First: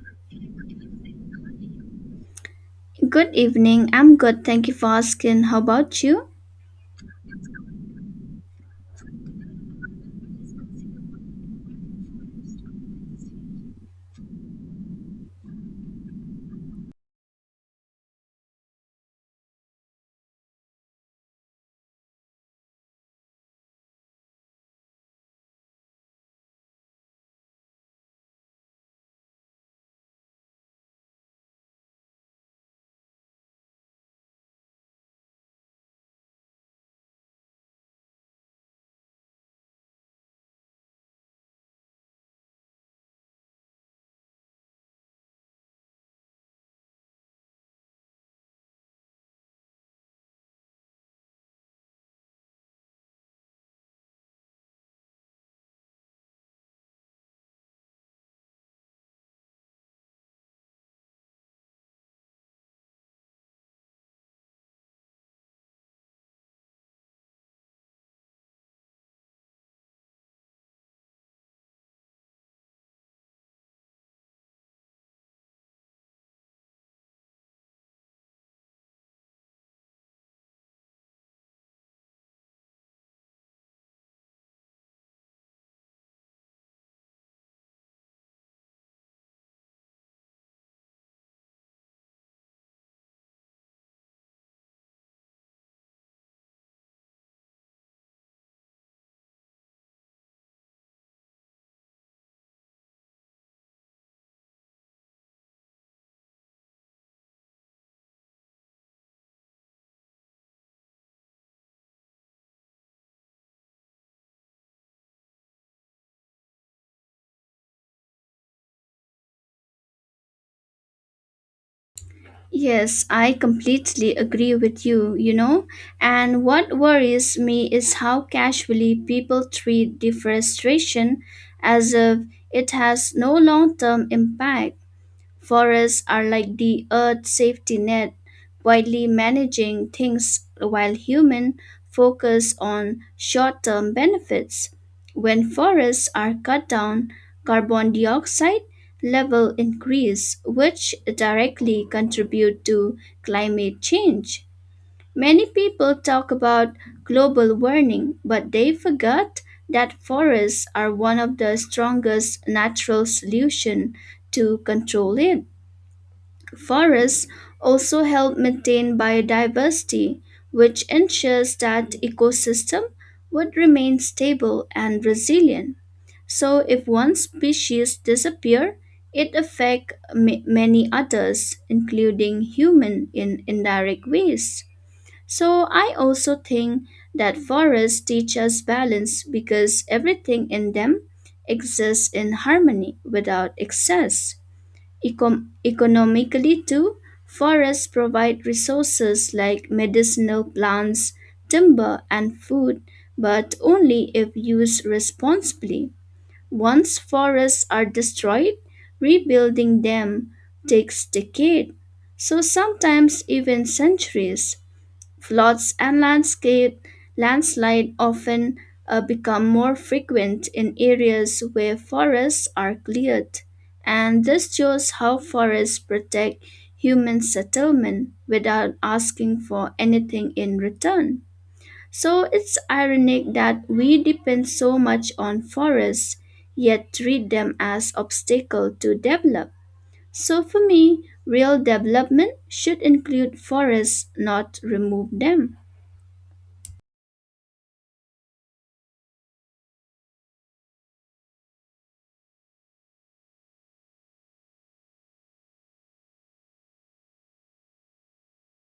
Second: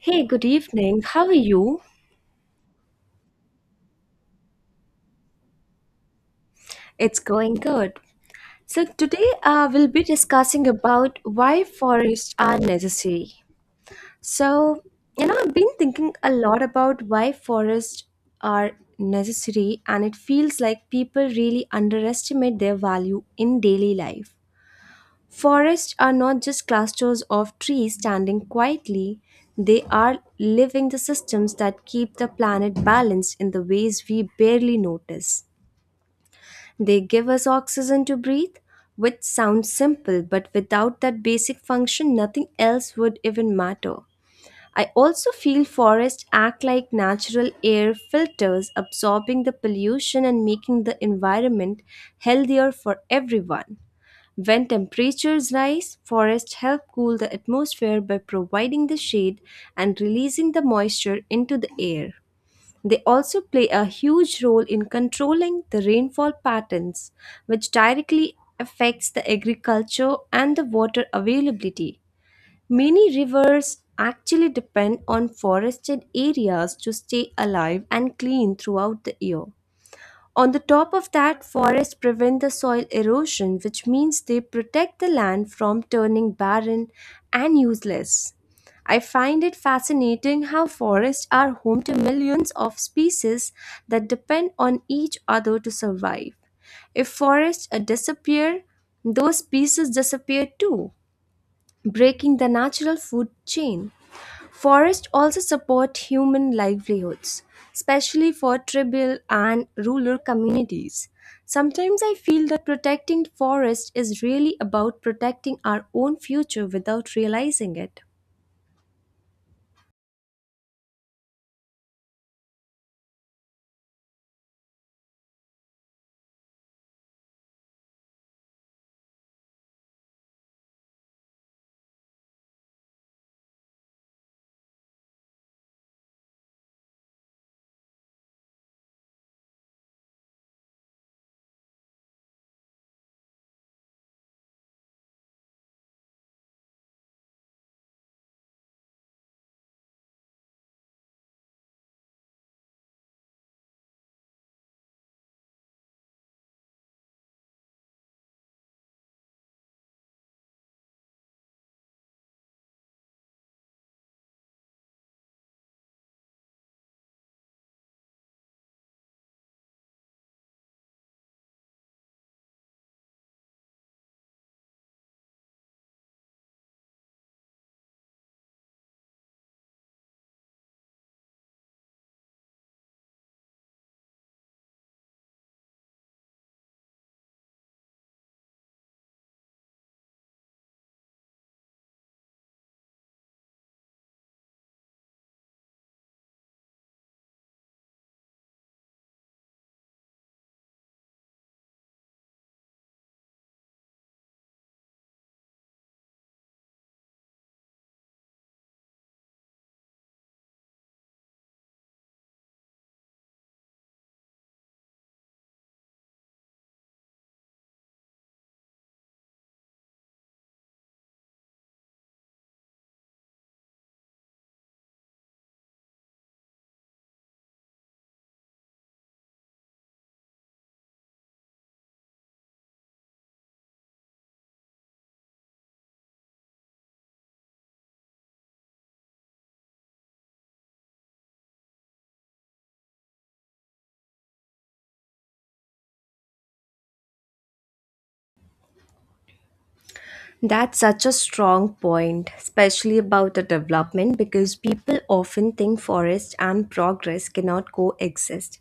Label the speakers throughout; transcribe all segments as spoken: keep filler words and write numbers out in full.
Speaker 1: Hey, good evening. How are you?
Speaker 2: Good evening. I'm good. Thank you for asking. How about you?
Speaker 1: It's going good. So today uh, we'll be discussing about why forests are necessary. So, you know, I've been thinking a lot about why forests are necessary and it feels like people really underestimate their value in daily life. Forests are not just clusters of trees standing quietly, they are living the systems that keep the planet balanced in the ways we barely notice. They give us oxygen to breathe, which sounds simple, but without that basic function, nothing else would even matter. I also feel forests act like natural air filters, absorbing the pollution and making the environment healthier for everyone. When temperatures rise, forests help cool the atmosphere by providing the shade and releasing the moisture into the air. They also play a huge role in controlling the rainfall patterns, which directly affects the agriculture and the water availability. Many rivers actually depend on forested areas to stay alive and clean throughout the year. On the top of that, forests prevent the soil erosion, which means they protect the land from turning barren and useless. I find it fascinating how forests are home to millions of species that depend on each other to survive. If forests uh, disappear, those species disappear too, breaking the natural food chain. Forests also support human livelihoods, especially for tribal and rural communities. Sometimes I feel that protecting forests is really about protecting our own future without realizing it.
Speaker 2: Yes, I completely agree with you, you know. And what worries me is how casually people treat deforestation as if it has no long term impact. Forests are like the earth's safety net, quietly managing things while humans focus on short term benefits. When forests are cut down, carbon dioxide level increase, which directly contribute to climate change. Many people talk about global warming, but they forget that forests are one of the strongest natural solutions to control it. Forests also help maintain biodiversity, which ensures that ecosystem would remain stable and resilient. So if one species disappear, it affect ma- many others, including human in indirect ways. So I also think that forests teach us balance because everything in them exists in harmony without excess. Econ- economically, too, forests provide resources like medicinal plants, timber, and food, but only if used responsibly. Once forests are destroyed, rebuilding them takes decades, so sometimes even centuries. Floods and landscape landslide often uh, become more frequent in areas where forests are cleared, and this shows how forests protect human settlement without asking for anything in return. So it's ironic that we depend so much on forests, yet treat them as obstacle to develop. So for me, real development should include forests, not remove them.
Speaker 1: That's such a strong point, especially about the development, because people often think forest and progress cannot coexist.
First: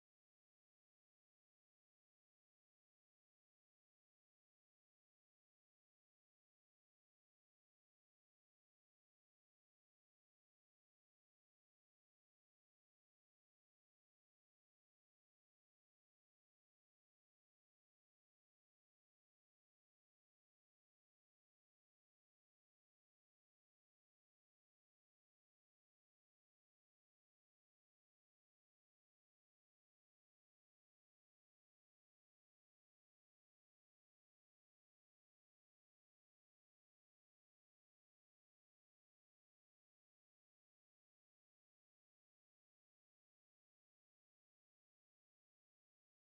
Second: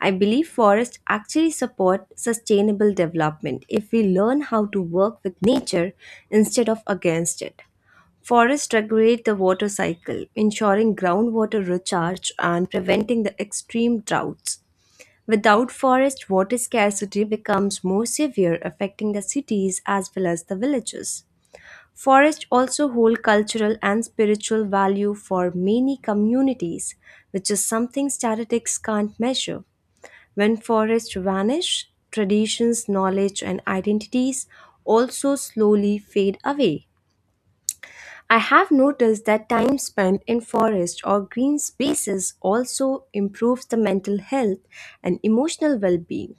Speaker 1: I believe forests actually support sustainable development if we learn how to work with nature instead of against it. Forests regulate the water cycle, ensuring groundwater recharge and preventing the extreme droughts. Without forest, water scarcity becomes more severe, affecting the cities as well as the villages. Forests also hold cultural and spiritual value for many communities, which is something statistics can't measure. When forests vanish, traditions, knowledge, and identities also slowly fade away. I have noticed that time spent in forest or green spaces also improves the mental health and emotional well-being.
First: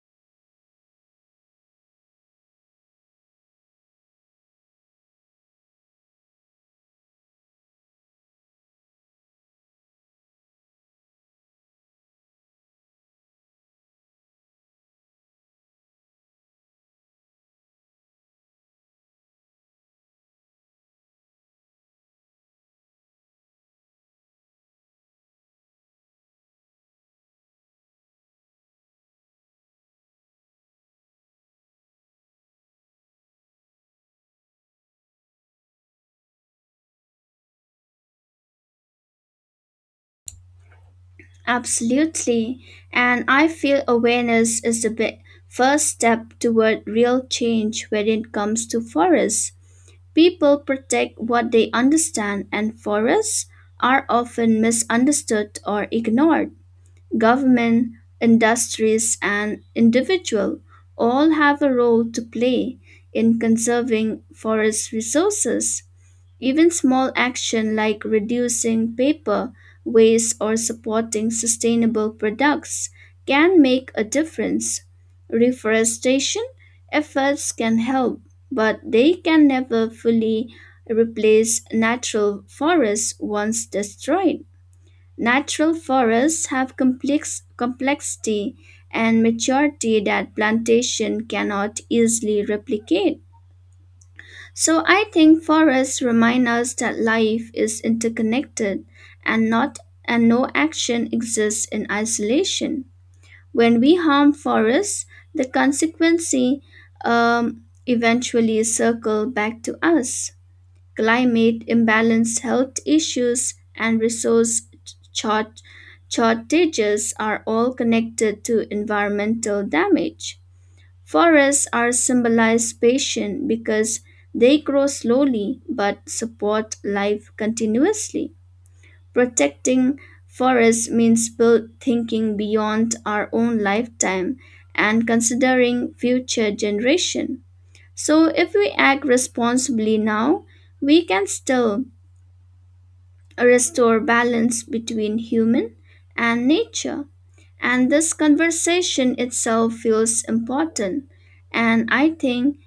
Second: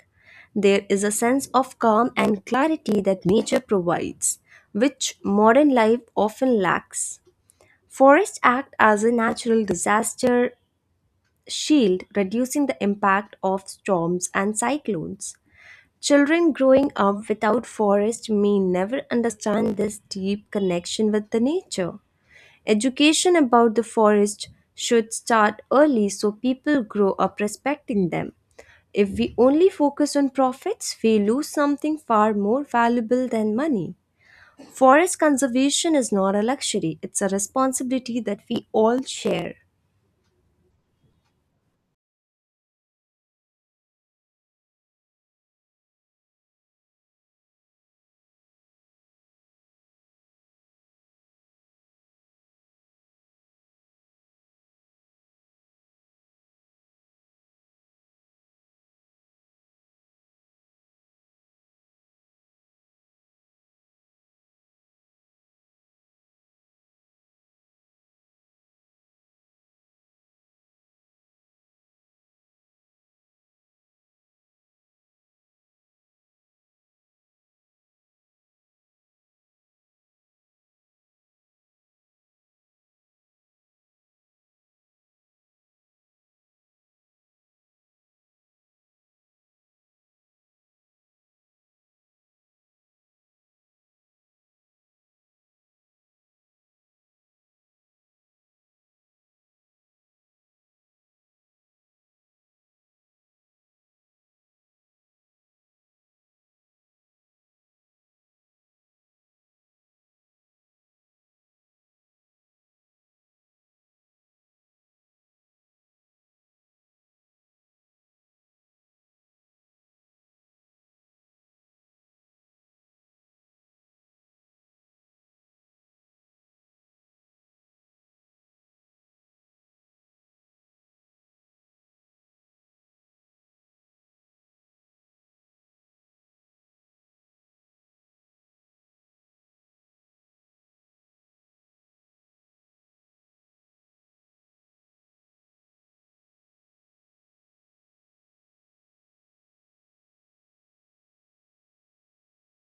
Speaker 1: There is a sense of calm and clarity that nature provides, which modern life often lacks. Forests act as a natural disaster shield, reducing the impact of storms and cyclones. Children growing up without forest may never understand this deep connection with the nature. Education about the forest should start early so people grow up respecting them. If we only focus on profits, we lose something far more valuable than money. Forest conservation is not a luxury, it's a responsibility that we all share.
Speaker 2: Absolutely. And I feel awareness is the bi- first step toward real change when it comes to forests. People protect what they understand, and forests are often misunderstood or ignored. Government, industries, and individual all have a role to play in conserving forest resources. Even small action like reducing paper waste or supporting sustainable products can make a difference. Reforestation efforts can help, but they can never fully replace natural forests once destroyed. Natural forests have complex complexity and maturity that plantation cannot easily replicate. So I think forests remind us that life is interconnected and not and no action exists in isolation. When we harm forests, the consequence um, eventually circle back to us. Climate imbalance, health issues, and resource short, shortages are all connected to environmental damage. Forests are symbolized patient because they grow slowly but support life continuously. Protecting forests means build thinking beyond our own lifetime and considering future generation. So if we act responsibly now, we can still restore balance between human and nature. And this conversation itself feels important. And I think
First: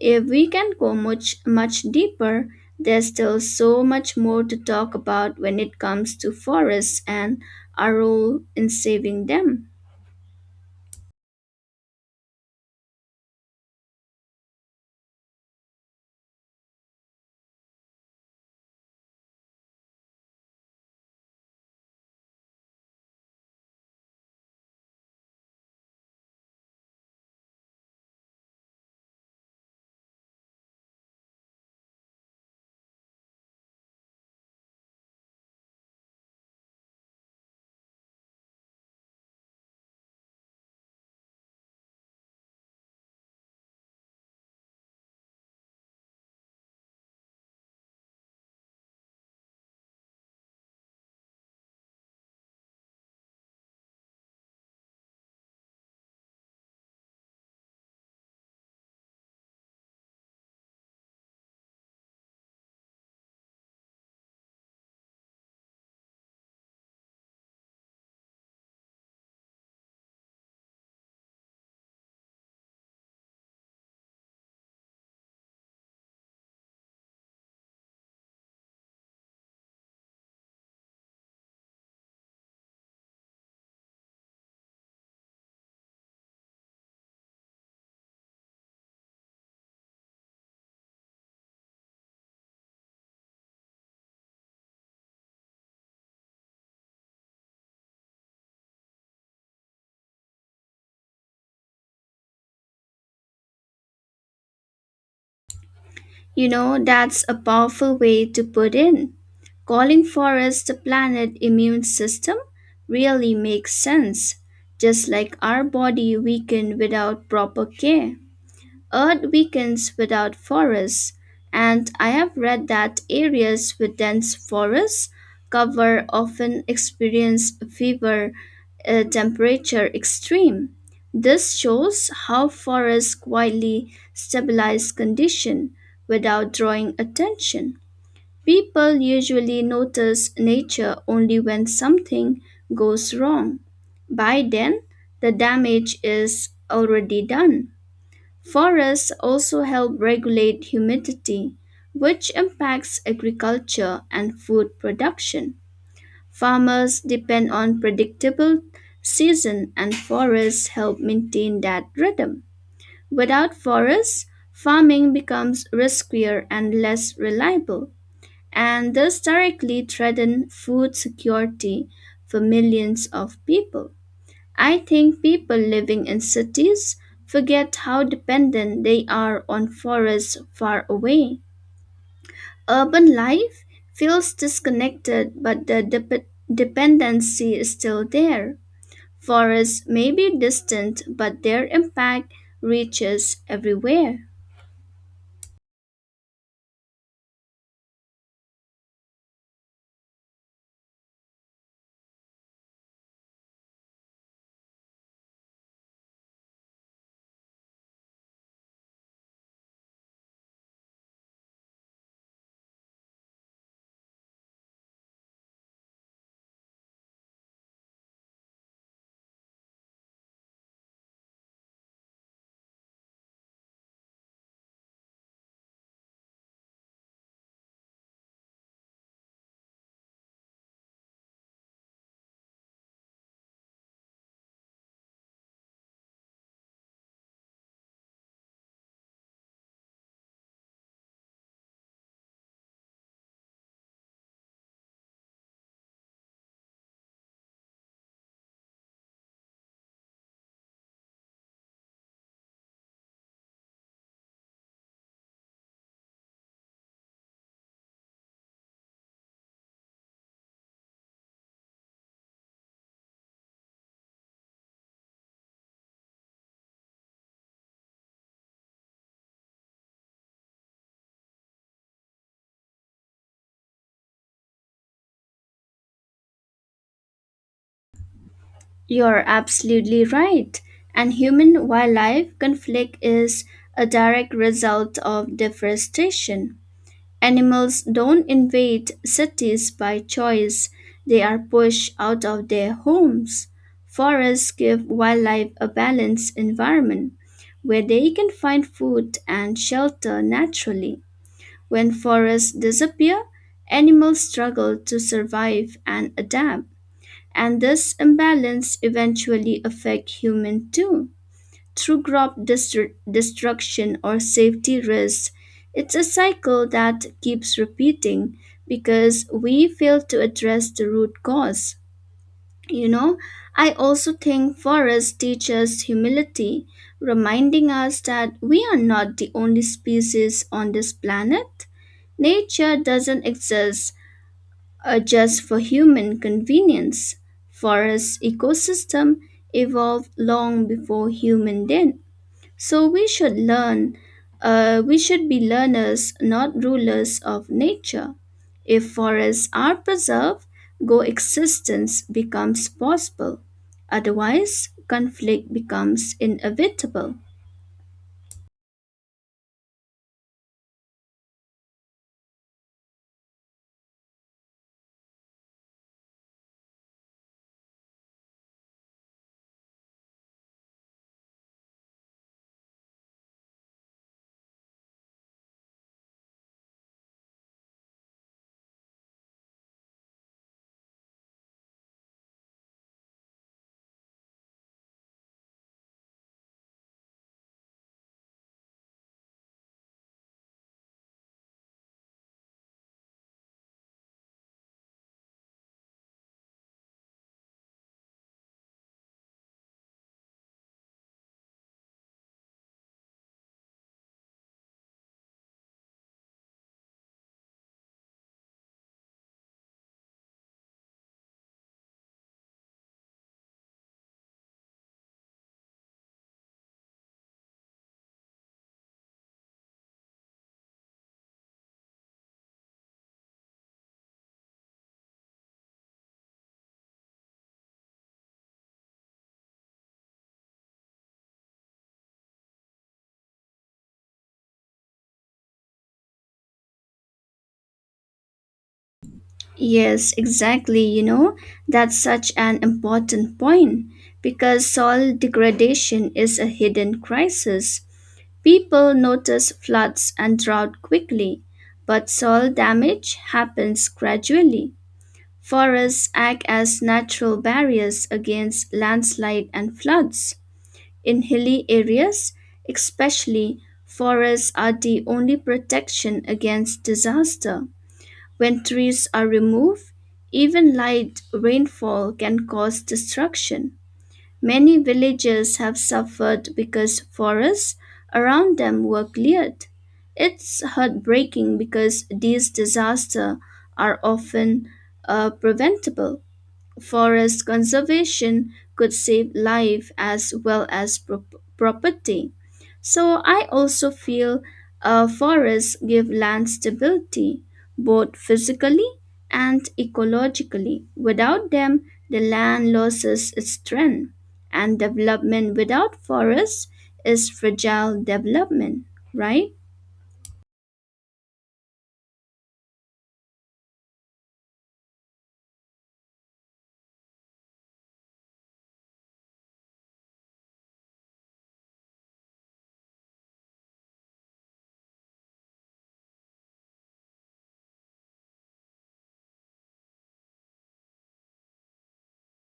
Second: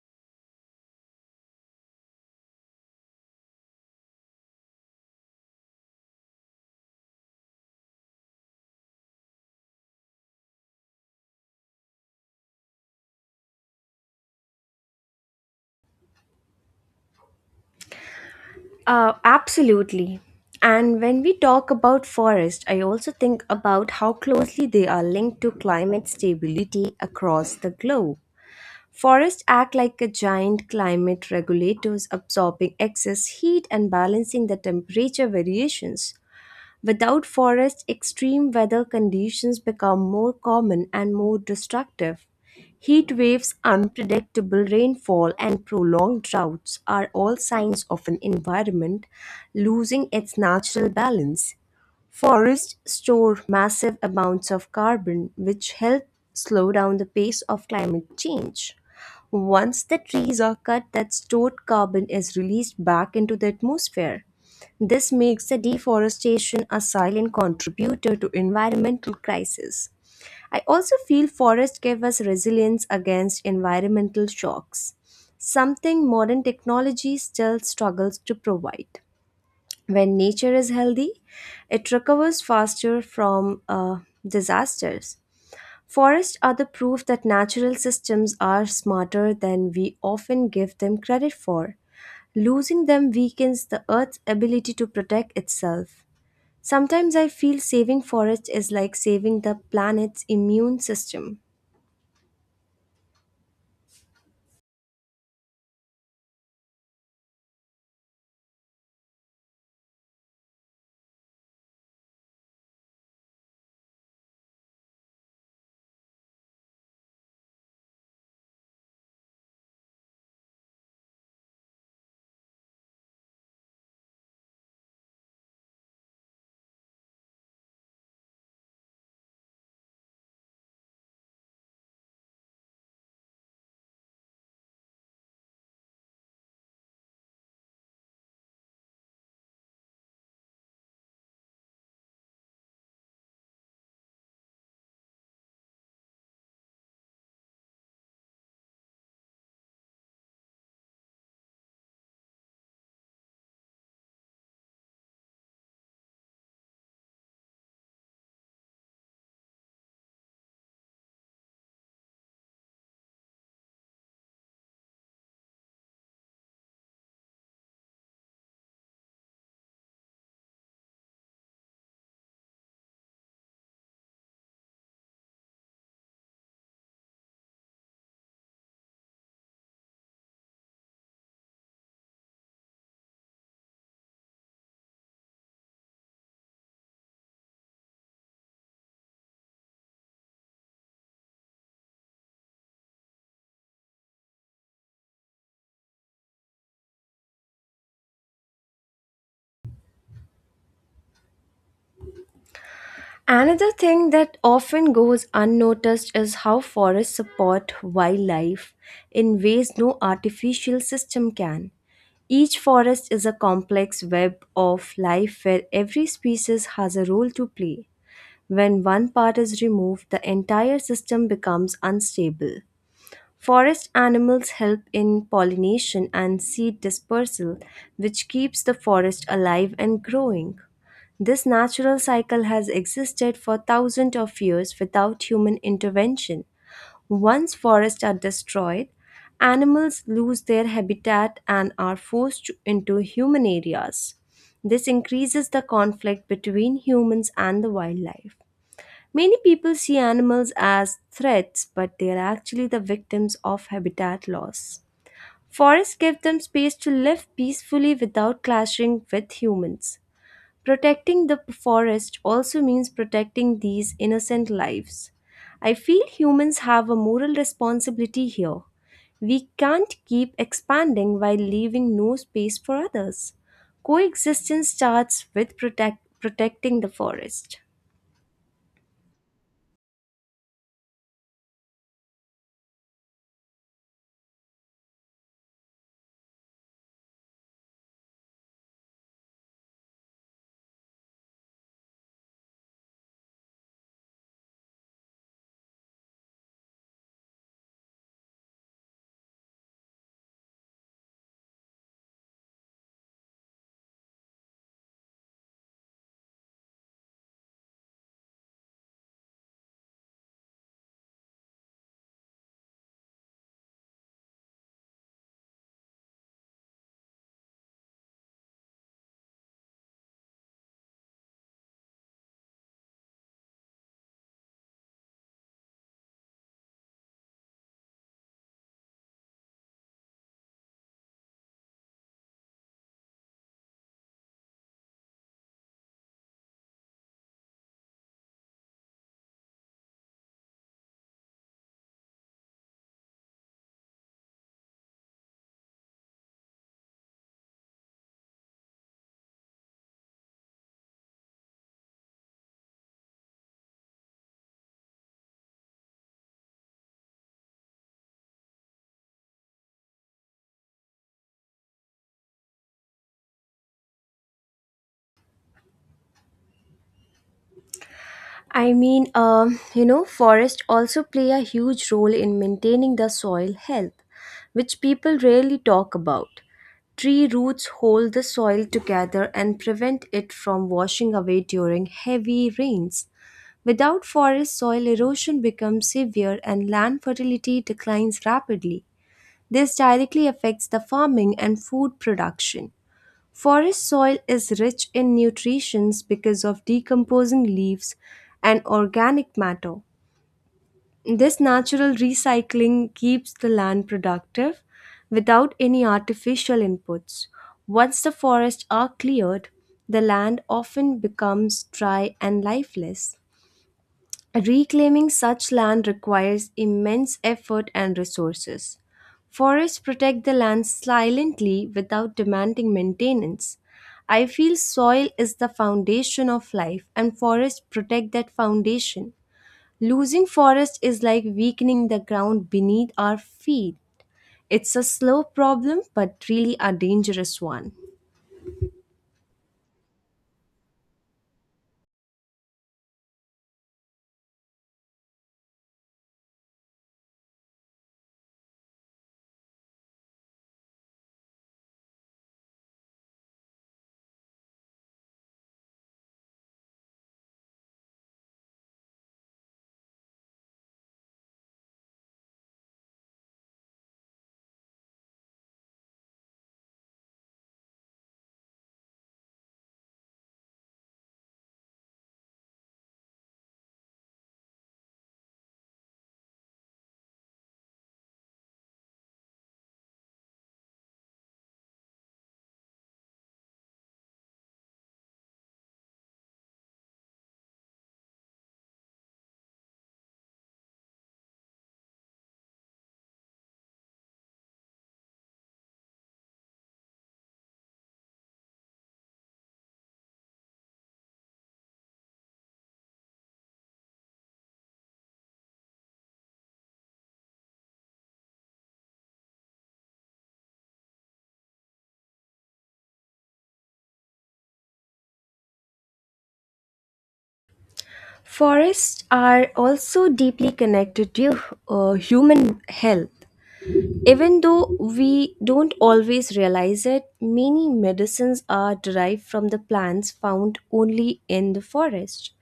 Speaker 2: if we can go much, much deeper, there's still so much more to talk about when it comes to forests and our role in saving them.
Speaker 1: Uh, absolutely. And when we talk about forest, I also think about how closely they are linked to climate stability across the globe. Forests act like a giant climate regulators absorbing excess heat and balancing the temperature variations. Without forests, extreme weather conditions become more common and more destructive. Heat waves, unpredictable rainfall, and prolonged droughts are all signs of an environment losing its natural balance. Forests store massive amounts of carbon, which help slow down the pace of climate change. Once the trees are cut, that stored carbon is released back into the atmosphere. This makes the deforestation a silent contributor to environmental crisis. I also feel forests give us resilience against environmental shocks, something modern technology still struggles to provide. When nature is healthy, it recovers faster from uh, disasters. Forests are the proof that natural systems are smarter than we often give them credit for. Losing them weakens the Earth's ability to protect itself. Sometimes I feel saving forests is like saving the planet's immune system.
Speaker 2: You know, that's a powerful way to put in. Calling forests the planet immune system really makes sense, just like our body weakened without proper care. Earth weakens without forests, and I have read that areas with dense forest cover often experience fever uh, temperature extreme. This shows how forests quietly stabilize condition without drawing attention. People usually notice nature only when something goes wrong. By then, the damage is already done. Forests also help regulate humidity, which impacts agriculture and food production. Farmers depend on predictable season and forests help maintain that rhythm. Without forests, farming becomes riskier and less reliable, and thus directly threaten food security for millions of people. I think people living in cities forget how dependent they are on forests far away. Urban life feels disconnected, but the dep- dependency is still there. Forests may be distant, but their impact reaches everywhere.
Speaker 1: Another thing that often goes unnoticed is how forests support wildlife in ways no artificial system can. Each forest is a complex web of life where every species has a role to play. When one part is removed, the entire system becomes unstable. Forest animals help in pollination and seed dispersal, which keeps the forest alive and growing. This natural cycle has existed for thousands of years without human intervention. Once forests are destroyed, animals lose their habitat and are forced to- into human areas. This increases the conflict between humans and the wildlife. Many people see animals as threats, but they are actually the victims of habitat loss. Forests give them space to live peacefully without clashing with humans. Protecting the forest also means protecting these innocent lives. I feel humans have a moral responsibility here. We can't keep expanding while leaving no space for others. Coexistence starts with protect, protecting the forest.
Speaker 2: You're absolutely right. And human wildlife conflict is a direct result of deforestation. Animals don't invade cities by choice, they are pushed out of their homes. Forests give wildlife a balanced environment where they can find food and shelter naturally. When forests disappear, animals struggle to survive and adapt, and this imbalance eventually affects humans too through crop destru- destruction or safety risks. It's a cycle that keeps repeating because we fail to address the root cause. You know, I also think forests teach us humility, reminding us that we are not the only species on this planet. Nature doesn't exist uh, just for human convenience. Forest ecosystem evolved long before human did. So we should learn, uh, we should be learners, not rulers of nature. If forests are preserved, coexistence becomes possible. Otherwise, conflict becomes inevitable.
Speaker 1: I mean, um, you know, forests also play a huge role in maintaining the soil health, which people rarely talk about. Tree roots hold the soil together and prevent it from washing away during heavy rains. Without forest, soil erosion becomes severe and land fertility declines rapidly. This directly affects the farming and food production. Forest soil is rich in nutrients because of decomposing leaves and organic matter. This natural recycling keeps the land productive without any artificial inputs. Once the forests are cleared, the land often becomes dry and lifeless. Reclaiming such land requires immense effort and resources. Forests protect the land silently without demanding maintenance. I feel soil is the foundation of life, and forests protect that foundation. Losing forest is like weakening the ground beneath our feet. It's a slow problem, but really a dangerous one.
Speaker 2: Yes, exactly. You know, that's such an important point because soil degradation is a hidden crisis. People notice floods and drought quickly, but soil damage happens gradually. Forests act as natural barriers against landslide and floods. In hilly areas, especially, forests are the only protection against disaster. When trees are removed, even light rainfall can cause destruction. Many villages have suffered because forests around them were cleared. It's heartbreaking because these disasters are often uh, preventable. Forest conservation could save life as well as prop- property. So I also feel uh, forests give land stability, both physically and ecologically. Without them, the land loses its strength, and development without forests is fragile development, right?
Speaker 1: Forests are also deeply connected to uh, human health. Even though we don't always realize it, many medicines are derived from the plants found only in the forest.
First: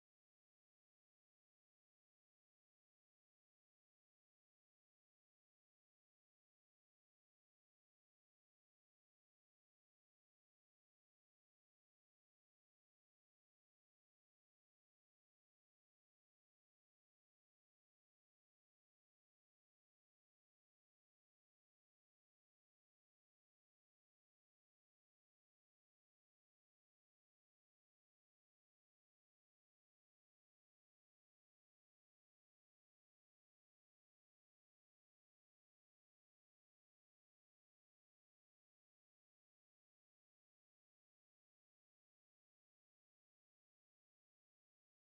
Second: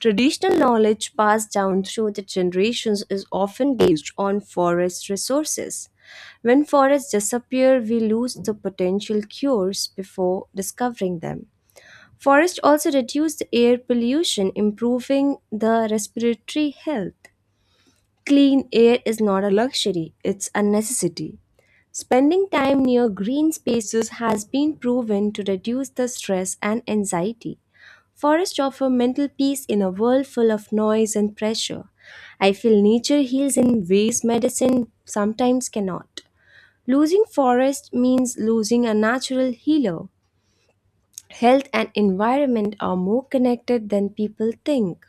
Speaker 1: Traditional knowledge passed down through the generations is often based on forest resources. When forests disappear, we lose the potential cures before discovering them. Forests also reduce the air pollution, improving the respiratory health. Clean air is not a luxury, it's a necessity. Spending time near green spaces has been proven to reduce the stress and anxiety. Forests offer mental peace in a world full of noise and pressure. I feel nature heals in ways medicine sometimes cannot. Losing forest means losing a natural healer. Health and environment are more connected than people think.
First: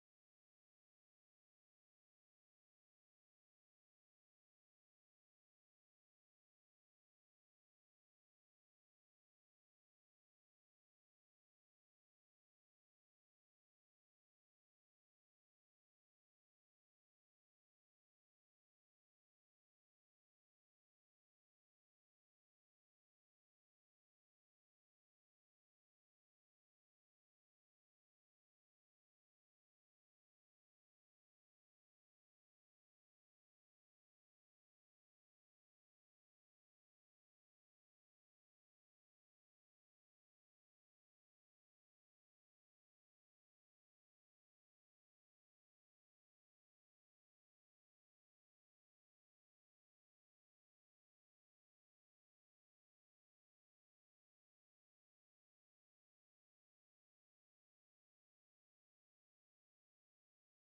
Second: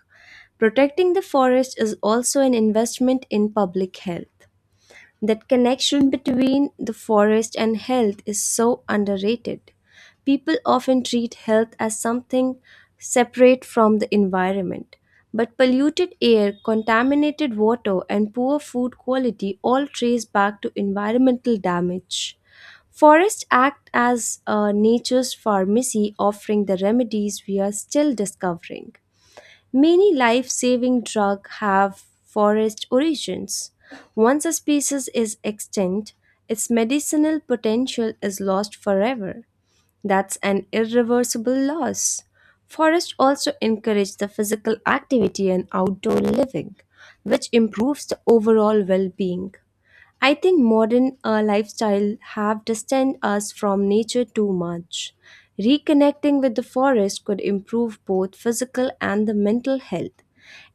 Speaker 1: Protecting the forest is also an investment in public health. That connection between the forest and health is so underrated. People often treat health as something separate from the environment. But polluted air, contaminated water, and poor food quality all trace back to environmental damage. Forests act as uh, nature's pharmacy, offering the remedies we are still discovering. Many life saving drugs have forest origins. Once a species is extinct, its medicinal potential is lost forever. That's an irreversible loss. Forests also encourage the physical activity and outdoor living, which improves the overall well-being. I think modern uh, lifestyle have distanced us from nature too much. Reconnecting with the forest could improve both physical and the mental health.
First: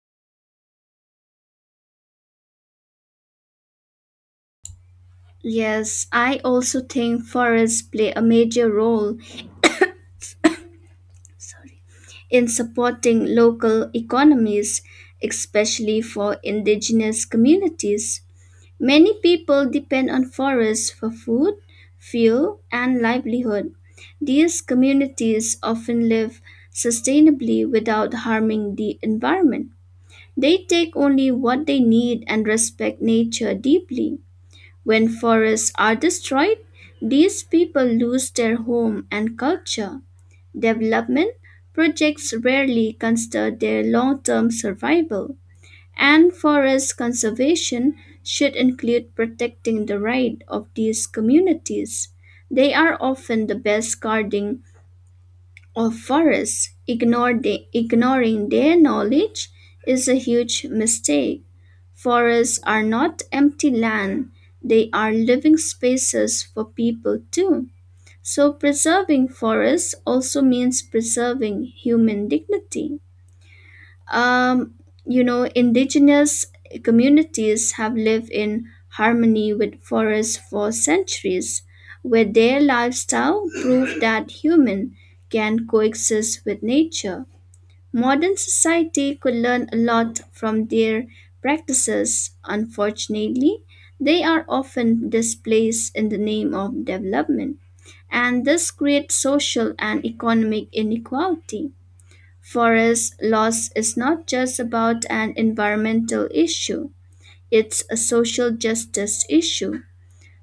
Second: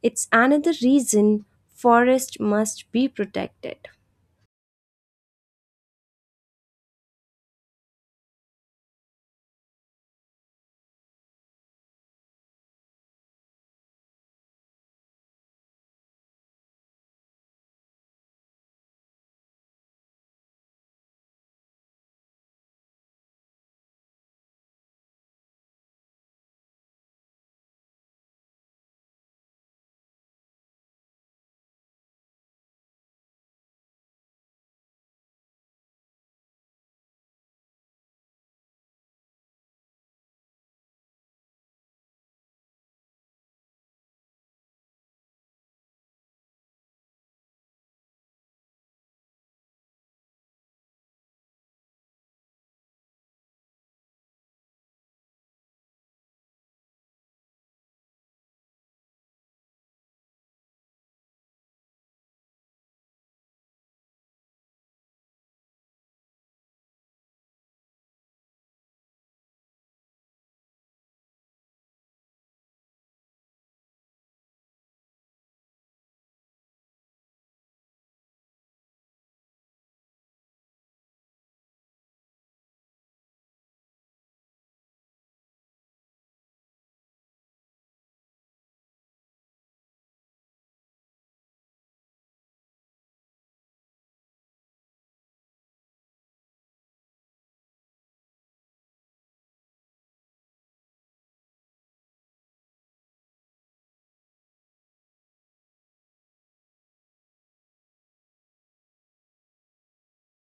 Speaker 1: It's another reason forest must be protected.
Speaker 2: Yes, I also think forests play a major role in supporting local economies, especially for indigenous communities. Many people depend on forests for food, fuel, and livelihood. These communities often live sustainably without harming the environment. They take only what they need and respect nature deeply. When forests are destroyed, these people lose their home and culture. Development projects rarely consider their long term survival, and forest conservation should include protecting the right of these communities. They are often the best guarding of forests. Ignore the- ignoring their knowledge is a huge mistake. Forests are not empty land, they are living spaces for people too. So, preserving forests also means preserving human dignity. Um, you know, indigenous communities have lived in harmony with forests for centuries, where their lifestyle proved that human can coexist with nature. Modern society could learn a lot from their practices. Unfortunately, they are often displaced in the name of development, and this creates social and economic inequality. Forest loss is not just about an environmental issue, it's a social justice issue.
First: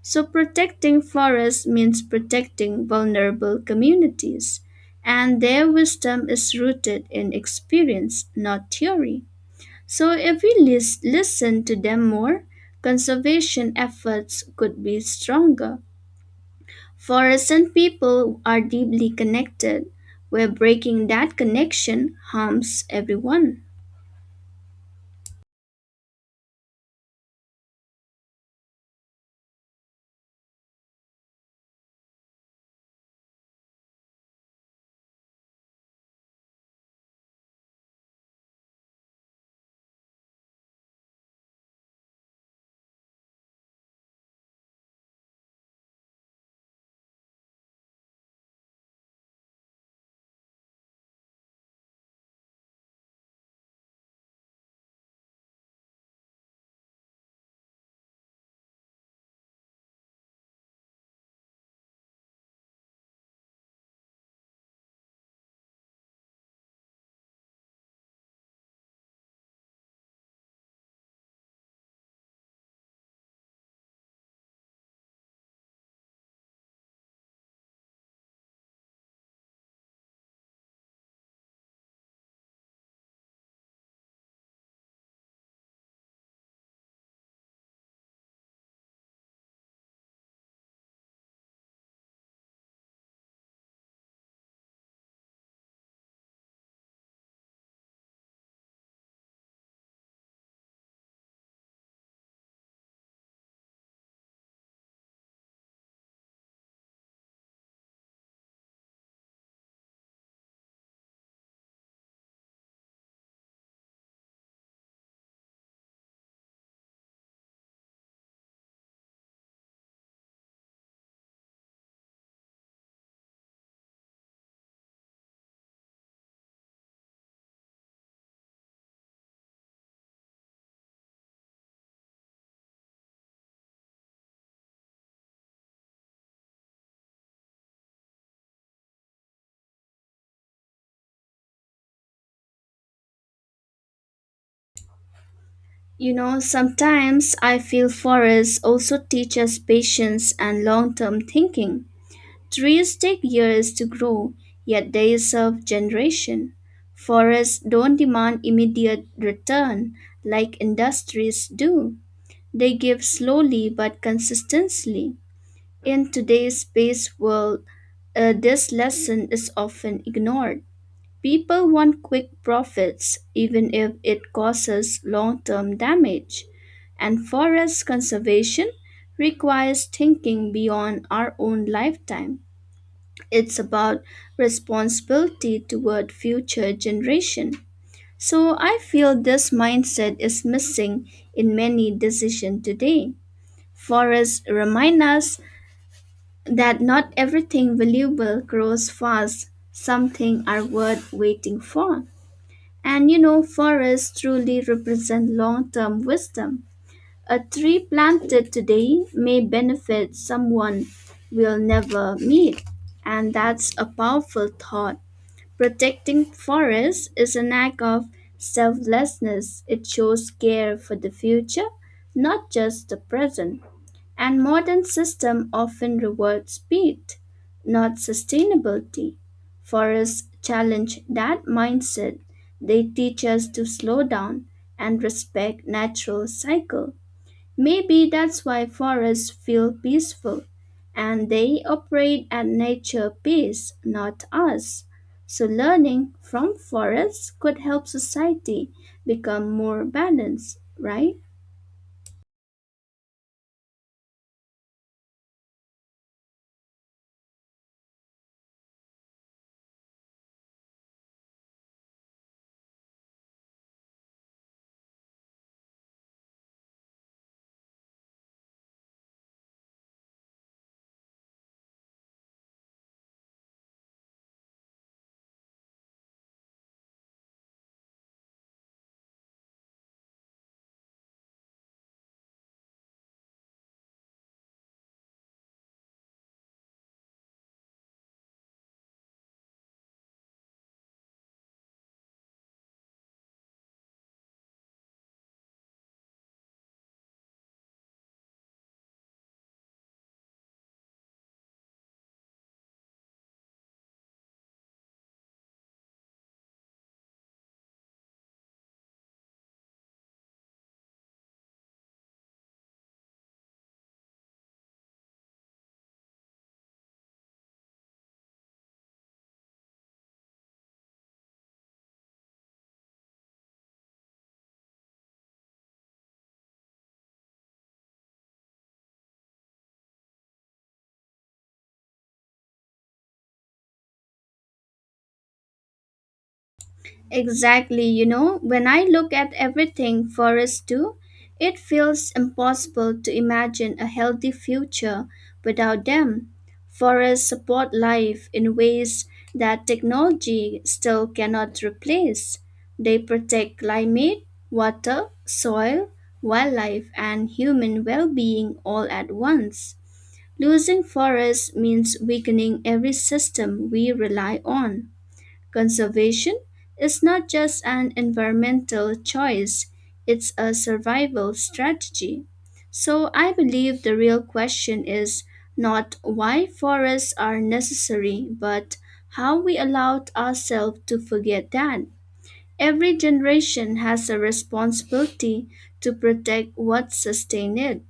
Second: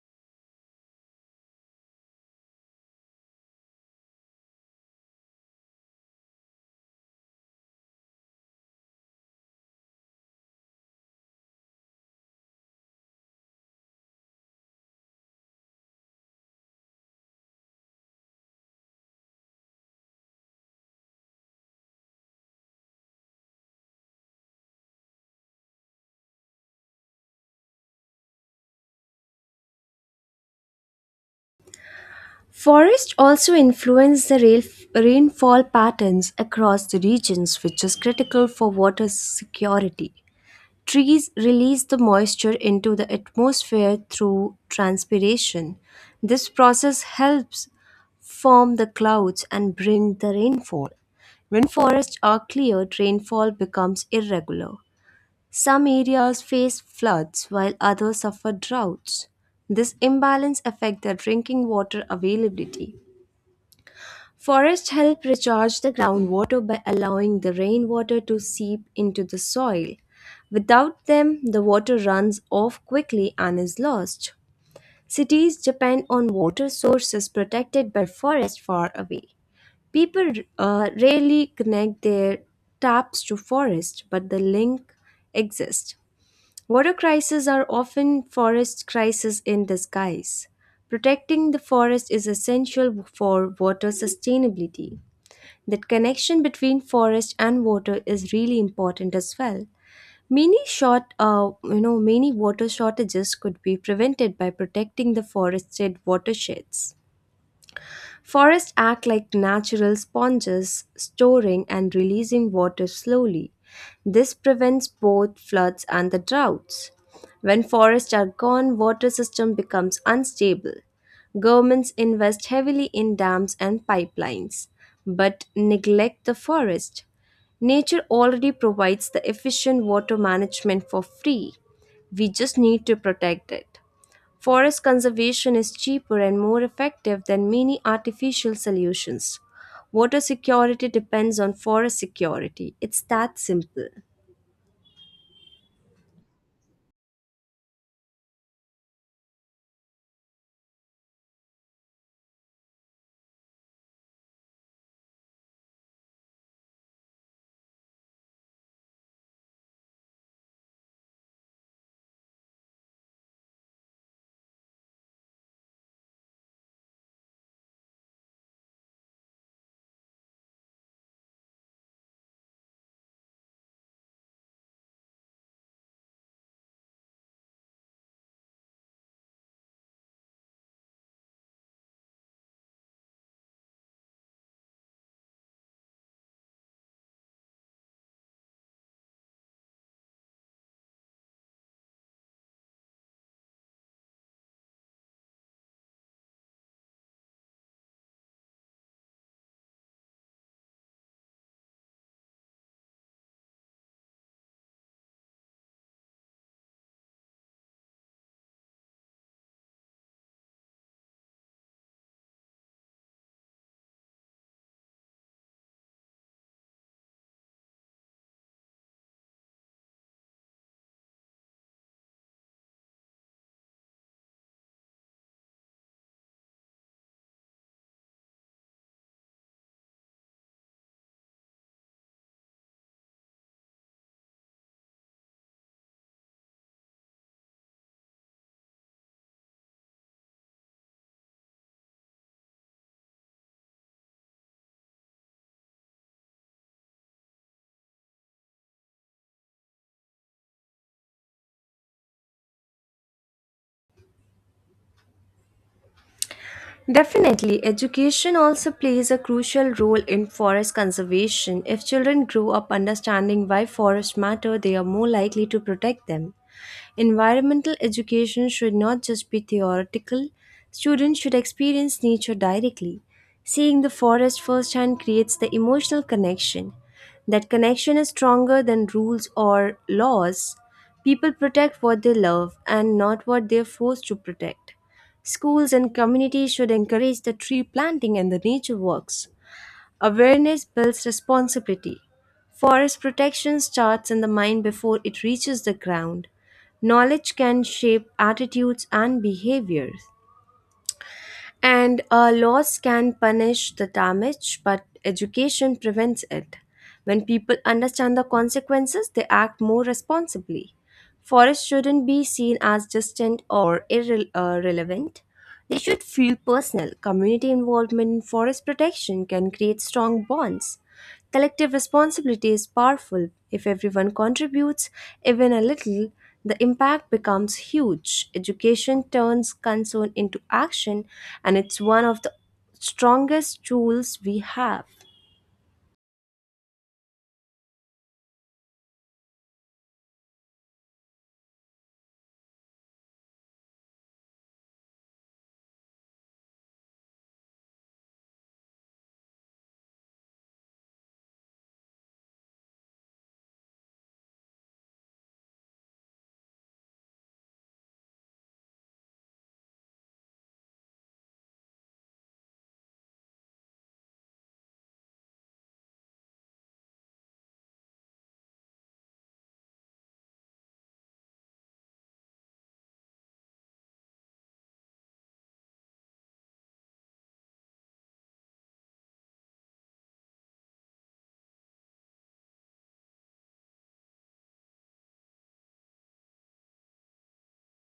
Speaker 2: So, protecting forests means protecting vulnerable communities, and their wisdom is rooted in experience, not theory. So, if we lis- listen to them more, conservation efforts could be stronger. Forests and people are deeply connected, where breaking that connection harms everyone.
Speaker 1: Forests also influence the rail- rainfall patterns across the regions, which is critical for water security. Trees release the moisture into the atmosphere through transpiration. This process helps form the clouds and bring the rainfall. When forests are cleared, rainfall becomes irregular. Some areas face floods while others suffer droughts. This imbalance affects the drinking water availability. Forests help recharge the groundwater by allowing the rainwater to seep into the soil. Without them, the water runs off quickly and is lost. Cities depend on water sources protected by forests far away. People uh, rarely connect their taps to forest, but the link exists. Water crises are often forest crises in disguise. Protecting the forest is essential for water sustainability. That connection between forest and water is really important as well. Many short, uh, you know, many water shortages could be prevented by protecting the forested watersheds. Forests act like natural sponges, storing and releasing water slowly. This prevents both floods and the droughts. When forests are gone, water system becomes unstable. Governments invest heavily in dams and pipelines, but neglect the forest. Nature already provides the efficient water management for free. We just need to protect it. Forest conservation is cheaper and more effective than many artificial solutions. Water security depends on forest security. It's that simple.
Speaker 2: You know, sometimes I feel forests also teach us patience and long term thinking. Trees take years to grow, yet they serve generation. Forests don't demand immediate return like industries do. They give slowly but consistently. In today's space world, uh, this lesson is often ignored. People want quick profits, even if it causes long term damage. And forest conservation requires thinking beyond our own lifetime. It's about responsibility toward future generation. So I feel this mindset is missing in many decisions today. Forests remind us that not everything valuable grows fast. Some things are worth waiting for. And you know, forests truly represent long term wisdom. A tree planted today may benefit someone we'll never meet. And that's a powerful thought. Protecting forests is an act of selflessness. It shows care for the future, not just the present. And modern system often reward speed, not sustainability. Forests challenge that mindset. They teach us to slow down and respect natural cycle. Maybe that's why forests feel peaceful, and they operate at nature pace, not us. So learning from forests could help society become more balanced, right?
Speaker 1: Definitely, education also plays a crucial role in forest conservation. If children grow up understanding why forests matter, they are more likely to protect them. Environmental education should not just be theoretical, students should experience nature directly. Seeing the forest firsthand creates the emotional connection. That connection is stronger than rules or laws. People protect what they love and not what they are forced to protect. Schools and communities should encourage the tree planting and the nature walks. Awareness builds responsibility. Forest protection starts in the mind before it reaches the ground. Knowledge can shape attitudes and behaviors. And uh, laws can punish the damage, but education prevents it. When people understand the consequences, they act more responsibly. Forests shouldn't be seen as distant or irrelevant. They should feel personal. Community involvement in forest protection can create strong bonds. Collective responsibility is powerful. If everyone contributes, even a little, the impact becomes huge. Education turns concern into action, and it's one of the strongest tools we have.
Speaker 2: Exactly, you know, when I look at everything forests do, it feels impossible to imagine a healthy future without them. Forests support life in ways that technology still cannot replace. They protect climate, water, soil, wildlife, and human well being all at once. Losing forests means weakening every system we rely on. Conservation is not just an environmental choice, it's a survival strategy. So I believe the real question is not why forests are necessary, but how we allowed ourselves to forget that. Every generation has a responsibility to protect what sustains it.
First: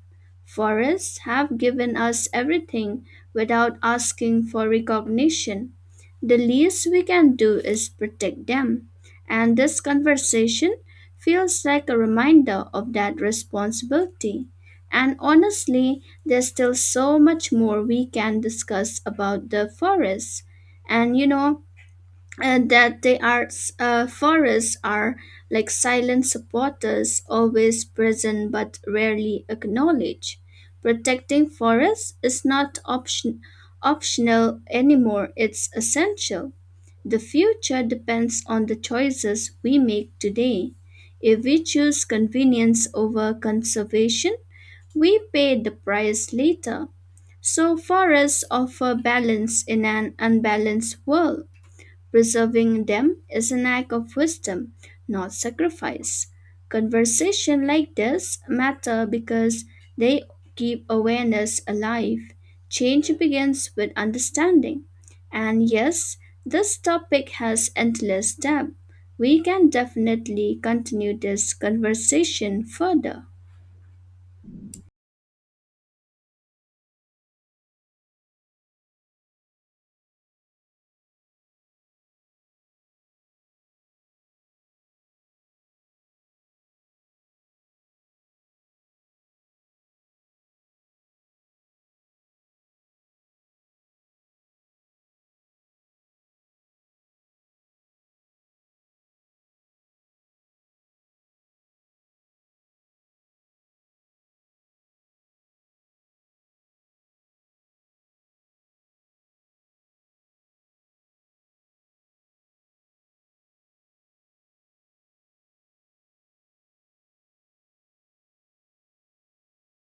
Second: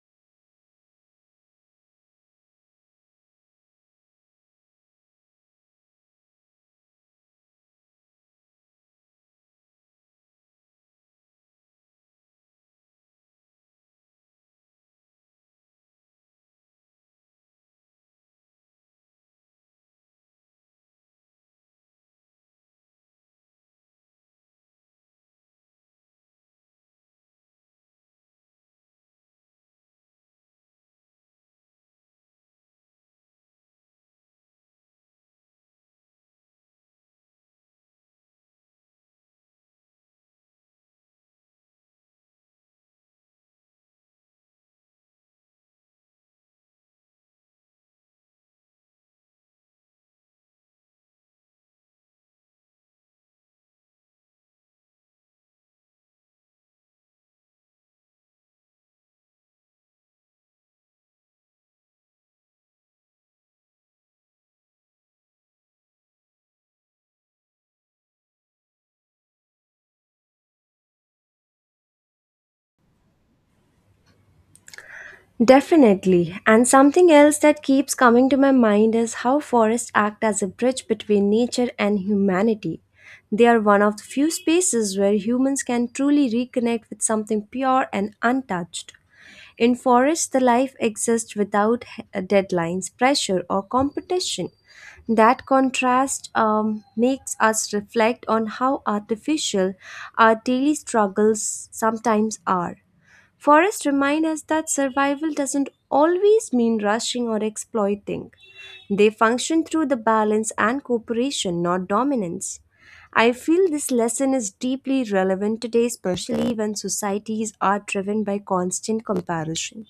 Speaker 2: Forests have given us everything without asking for recognition. The least we can do is protect them. And this conversation feels like a reminder of that responsibility. And honestly, there's still so much more we can discuss about the forests. And you know, and that they are uh, forests are like silent supporters, always present but rarely acknowledged. Protecting forests is not option, optional anymore, it's essential. The future depends on the choices we make today. If we choose convenience over conservation, we pay the price later. So forests offer balance in an unbalanced world. Preserving them is an act of wisdom, not sacrifice. Conversation like this matter because they keep awareness alive. Change begins with understanding. And yes, this topic has endless depth. We can definitely continue this conversation further.
Speaker 1: Definitely. And something else that keeps coming to my mind is how forests act as a bridge between nature and humanity. They are one of the few spaces where humans can truly reconnect with something pure and untouched. In forests, the life exists without he- uh, deadlines, pressure, or competition. That contrast um, makes us reflect on how artificial our daily struggles sometimes are. Forests remind us that survival doesn't always mean rushing or exploiting. They function through the balance and cooperation, not dominance. I feel this lesson is deeply relevant today, especially when societies are driven by constant comparison.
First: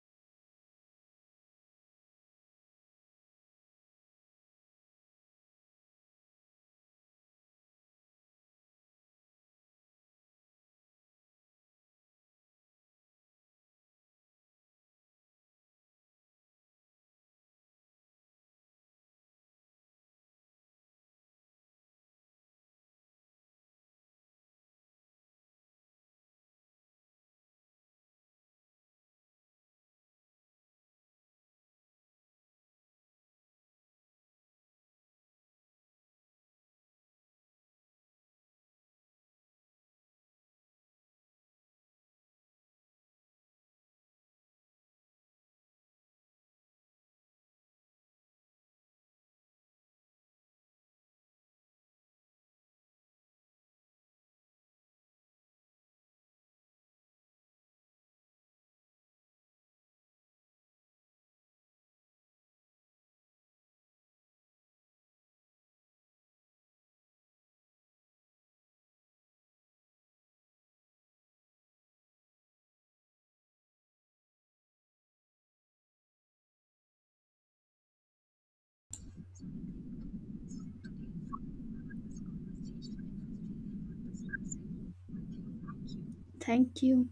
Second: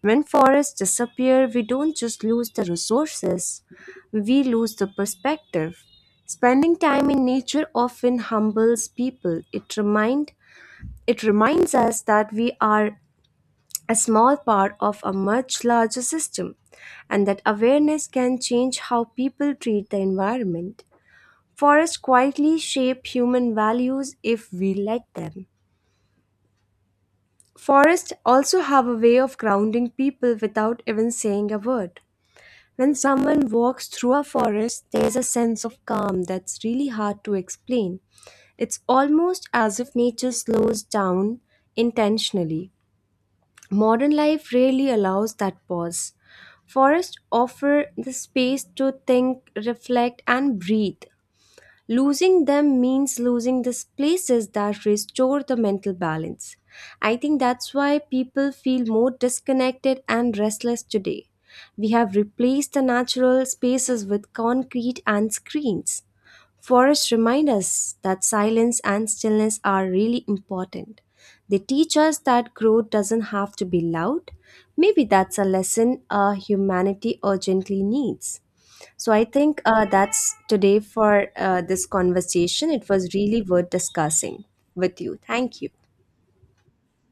Speaker 1: When forests disappear, we don't just lose the resources, we lose the perspective. Spending time in nature often humbles people. It remind it reminds us that we are a small part of a much larger system, and that awareness can change how people treat the environment. Forests quietly shape human values if we let them. Forests also have a way of grounding people without even saying a word. When someone walks through a forest, there's a sense of calm that's really hard to explain. It's almost as if nature slows down intentionally. Modern life rarely allows that pause. Forests offer the space to think, reflect, and breathe. Losing them means losing these places that restore the mental balance. I think that's why people feel more disconnected and restless today. We have replaced the natural spaces with concrete and screens. Forests remind us that silence and stillness are really important. They teach us that growth doesn't have to be loud. Maybe that's a lesson uh, humanity urgently needs. So I think uh, that's today for uh, this conversation. It was really worth discussing with you. Thank you.
Speaker 2: Thank you.